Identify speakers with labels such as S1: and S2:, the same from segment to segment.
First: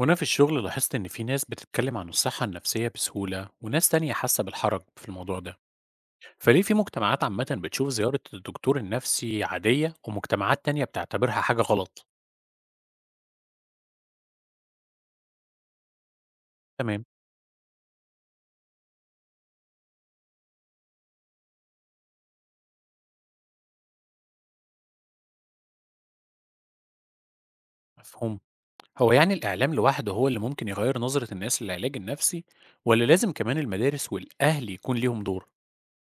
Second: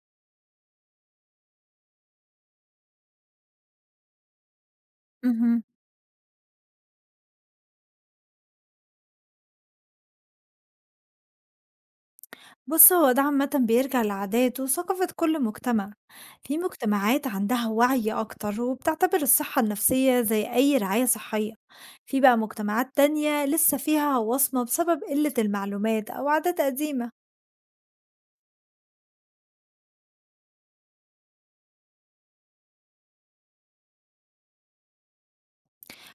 S1: وأنا في الشغل لاحظت إن في ناس بتتكلم عن الصحة النفسية بسهولة وناس تانية حاسة بالحرج في الموضوع ده.
S2: اهم.
S1: فليه في مجتمعات عامة بتشوف زيارة الدكتور النفسي عادية ومجتمعات تانية بتعتبرها حاجة غلط؟
S2: بُص، هو ده عامةً بيرجع لعادات وثقافة كل مجتمع، في
S1: تمام.
S2: مجتمعات عندها وعي أكتر وبتعتبر الصحة النفسية زي أي رعاية صحية، في بقى مجتمعات تانية لسه فيها وصمة بسبب قلة المعلومات أو عادات قديمة،
S1: مفهوم. هو يعني الإعلام لوحده هو اللي ممكن يغير نظرة الناس للعلاج النفسي، ولا لازم كمان المدارس والأهل يكون ليهم دور؟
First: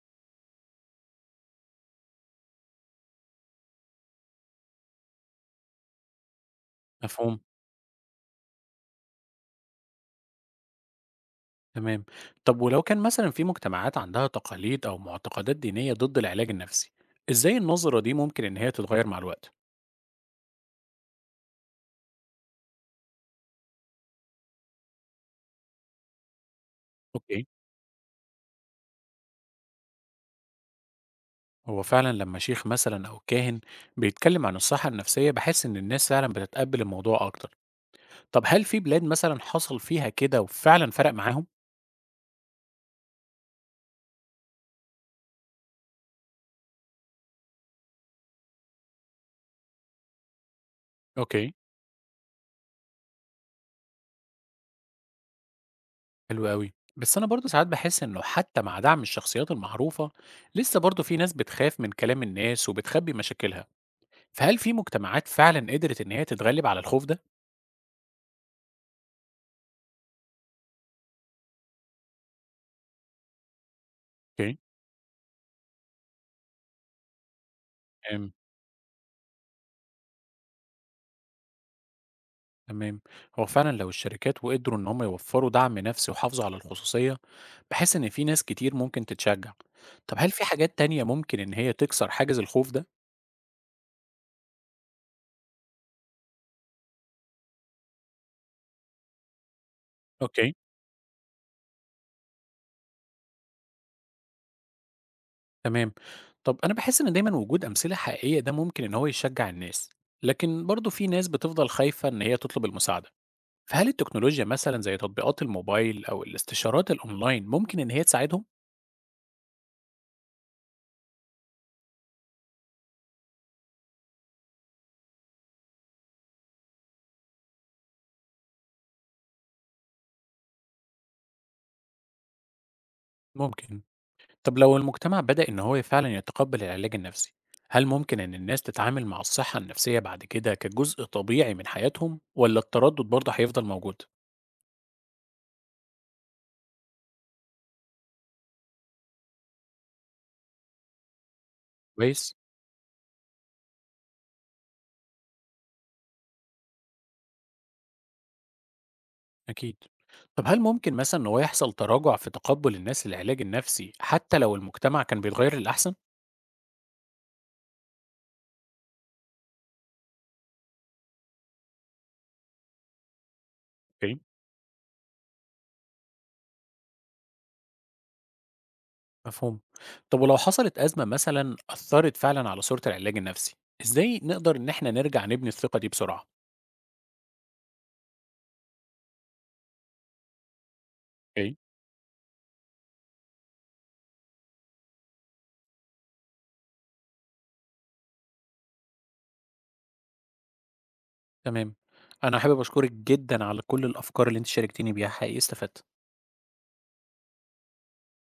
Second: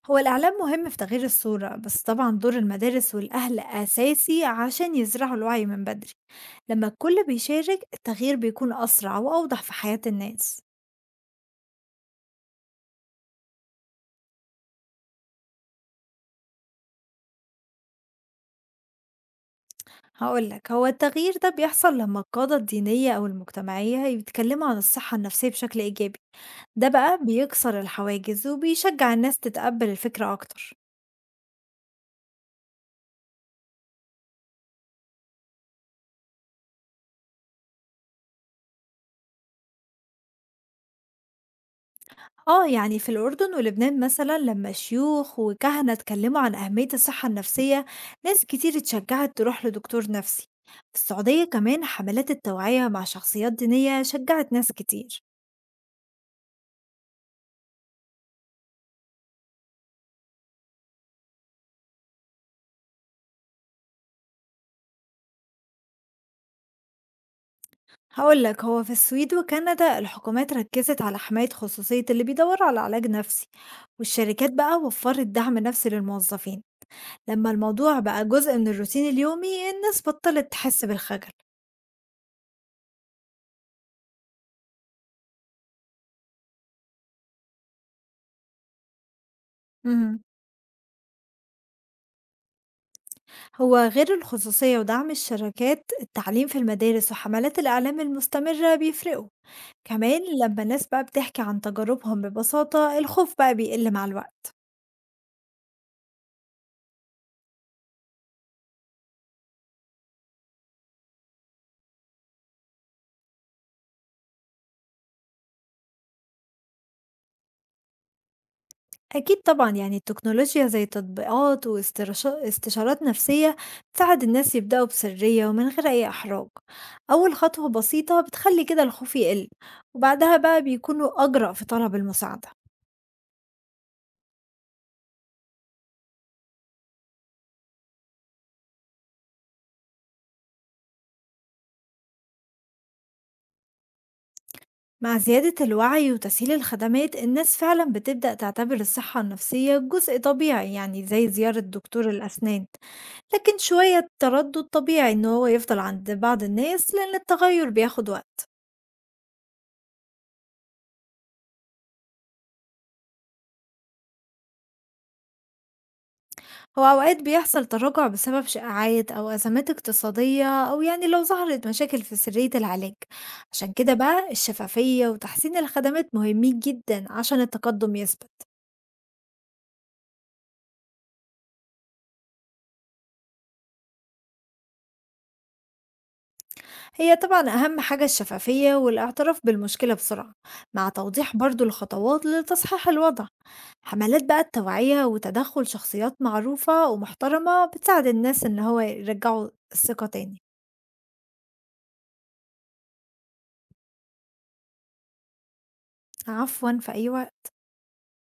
S2: هو الإعلام مهم في تغيير الصورة بس طبعًا دور المدارس والأهل أساسي عشان يزرعوا الوعي من بدري، لما الكل
S1: مفهوم.
S2: بيشارك التغيير بيكون أسرع وأوضح في حياة الناس.
S1: تمام. طب ولو كان مثلا في مجتمعات عندها تقاليد أو معتقدات دينية ضد العلاج النفسي، إزاي النظرة دي ممكن إن هي تتغير مع الوقت؟
S2: هاقول لك، هو التغيير ده بيحصل لمّا القادة الدينية أو المجتمعية يتكلموا عن الصحة النفسية بشكل إيجابي، ده بقى
S1: اوكي.
S2: بيكسر الحواجز وبيشجع الناس تتقبل الفكرة أكتر.
S1: هو فعلا لما شيخ مثلا أو كاهن بيتكلم عن الصحة النفسية بحس إن الناس فعلا بتتقبل الموضوع أكتر. طب هل في بلاد مثلا حصل فيها كده وفعلا فرق معاهم؟
S2: آه يعني في الأردن ولبنان مثلا لما شيوخ وكهنة اتكلموا عن أهمية الصحة النفسية ناس كتير اتشجعت تروح لدكتور نفسي. في السعودية
S1: اوكي.
S2: كمان حملات التوعية مع شخصيات دينية شجعت ناس كتير.
S1: حلو قوي، بس أنا برضه ساعات بحس إنه حتى مع دعم الشخصيات المعروفة لسه برضه في ناس بتخاف من كلام الناس وبتخبي مشاكلها. فهل في مجتمعات فعلا قدرت إن هي تتغلب على الخوف ده؟
S2: هاقول لك هو في السويد وكندا الحكومات ركزت على حماية خصوصية اللي بيدوروا على علاج نفسي، والشركات
S1: اوكي.
S2: بقى وفرت دعم نفسي للموظفين. لما الموضوع بقى
S1: أم.
S2: جزء من الروتين اليومي الناس بطلت تحس بالخجل.
S1: تمام. هو فعلا لو الشركات وقدروا ان هم يوفروا دعم نفسي وحافظوا على الخصوصية بحس ان في ناس كتير ممكن تتشجع. طب
S2: مهم.
S1: هل في حاجات تانية ممكن ان هي تكسر حاجز الخوف ده؟
S2: هو غير الخصوصية ودعم الشركات التعليم في المدارس وحملات الإعلام المستمرة بيفرقوا، كمان
S1: اوكي.
S2: لما الناس بقى بتحكي عن تجاربهم ببساطة الخوف بقى بيقل مع الوقت.
S1: تمام. طب انا بحس ان دايما وجود امثلة حقيقية ده ممكن ان هو يشجع الناس، لكن برضو في ناس بتفضل خايفة ان هي تطلب المساعدة. فهل التكنولوجيا مثلا زي تطبيقات الموبايل او الاستشارات الاونلاين ممكن ان هي تساعدهم؟
S2: أكيد طبعًا، يعني التكنولوجيا زي تطبيقات واسترش استشارات نفسية بتساعد الناس يبدأوا بسرية ومن غير أي إحراج، أول خطوة بسيطة بتخلي كده الخوف يقل، وبعدها بقى بيكونوا أجرأ في طلب المساعدة.
S1: ممكن. طب لو المجتمع بدأ إن هو فعلا يتقبل العلاج النفسي، هل ممكن إن الناس تتعامل مع الصحة النفسية بعد كده كجزء طبيعي من حياتهم ولا التردد برضه هيفضل موجود؟
S2: مع زيادة الوعي وتسهيل الخدمات الناس فعلًا بتبدأ تعتبر الصحة النفسية جزء طبيعي يعني زي زيارة دكتور
S1: كويس؟
S2: الأسنان، لكن شوية تردد طبيعي إن هو يفضل عند بعض الناس لأن التغير بياخد وقت.
S1: أكيد. طب هل ممكن مثلا إن هو يحصل تراجع في تقبل الناس للعلاج النفسي حتى لو المجتمع كان بيتغير للأحسن؟
S2: هو أوقات بيحصل تراجع بسبب شائعات أو أزمات اقتصادية أو يعني لو ظهرت مشاكل في سرية العلاج، عشان كده
S1: اوكي.
S2: بقى الشفافية وتحسين الخدمات مهمين جدا عشان التقدم يثبت.
S1: مفهوم. طب ولو حصلت أزمة مثلا أثرت فعلا على صورة العلاج النفسي، إزاي نقدر إن إحنا نرجع نبني الثقة دي بسرعة؟
S2: هي طبعا أهم حاجة الشفافية والاعتراف بالمشكلة بسرعة مع توضيح
S1: اوكي.
S2: برضو الخطوات لتصحيح الوضع. حملات بقى التوعية وتدخل شخصيات معروفة ومحترمة بتساعد الناس إن هو يرجعوا الثقة تاني.
S1: تمام. أنا حابب أشكرك جدا على كل الأفكار اللي أنت شاركتني بيها. حقيقي استفدت.
S2: عفوا، في أي وقت.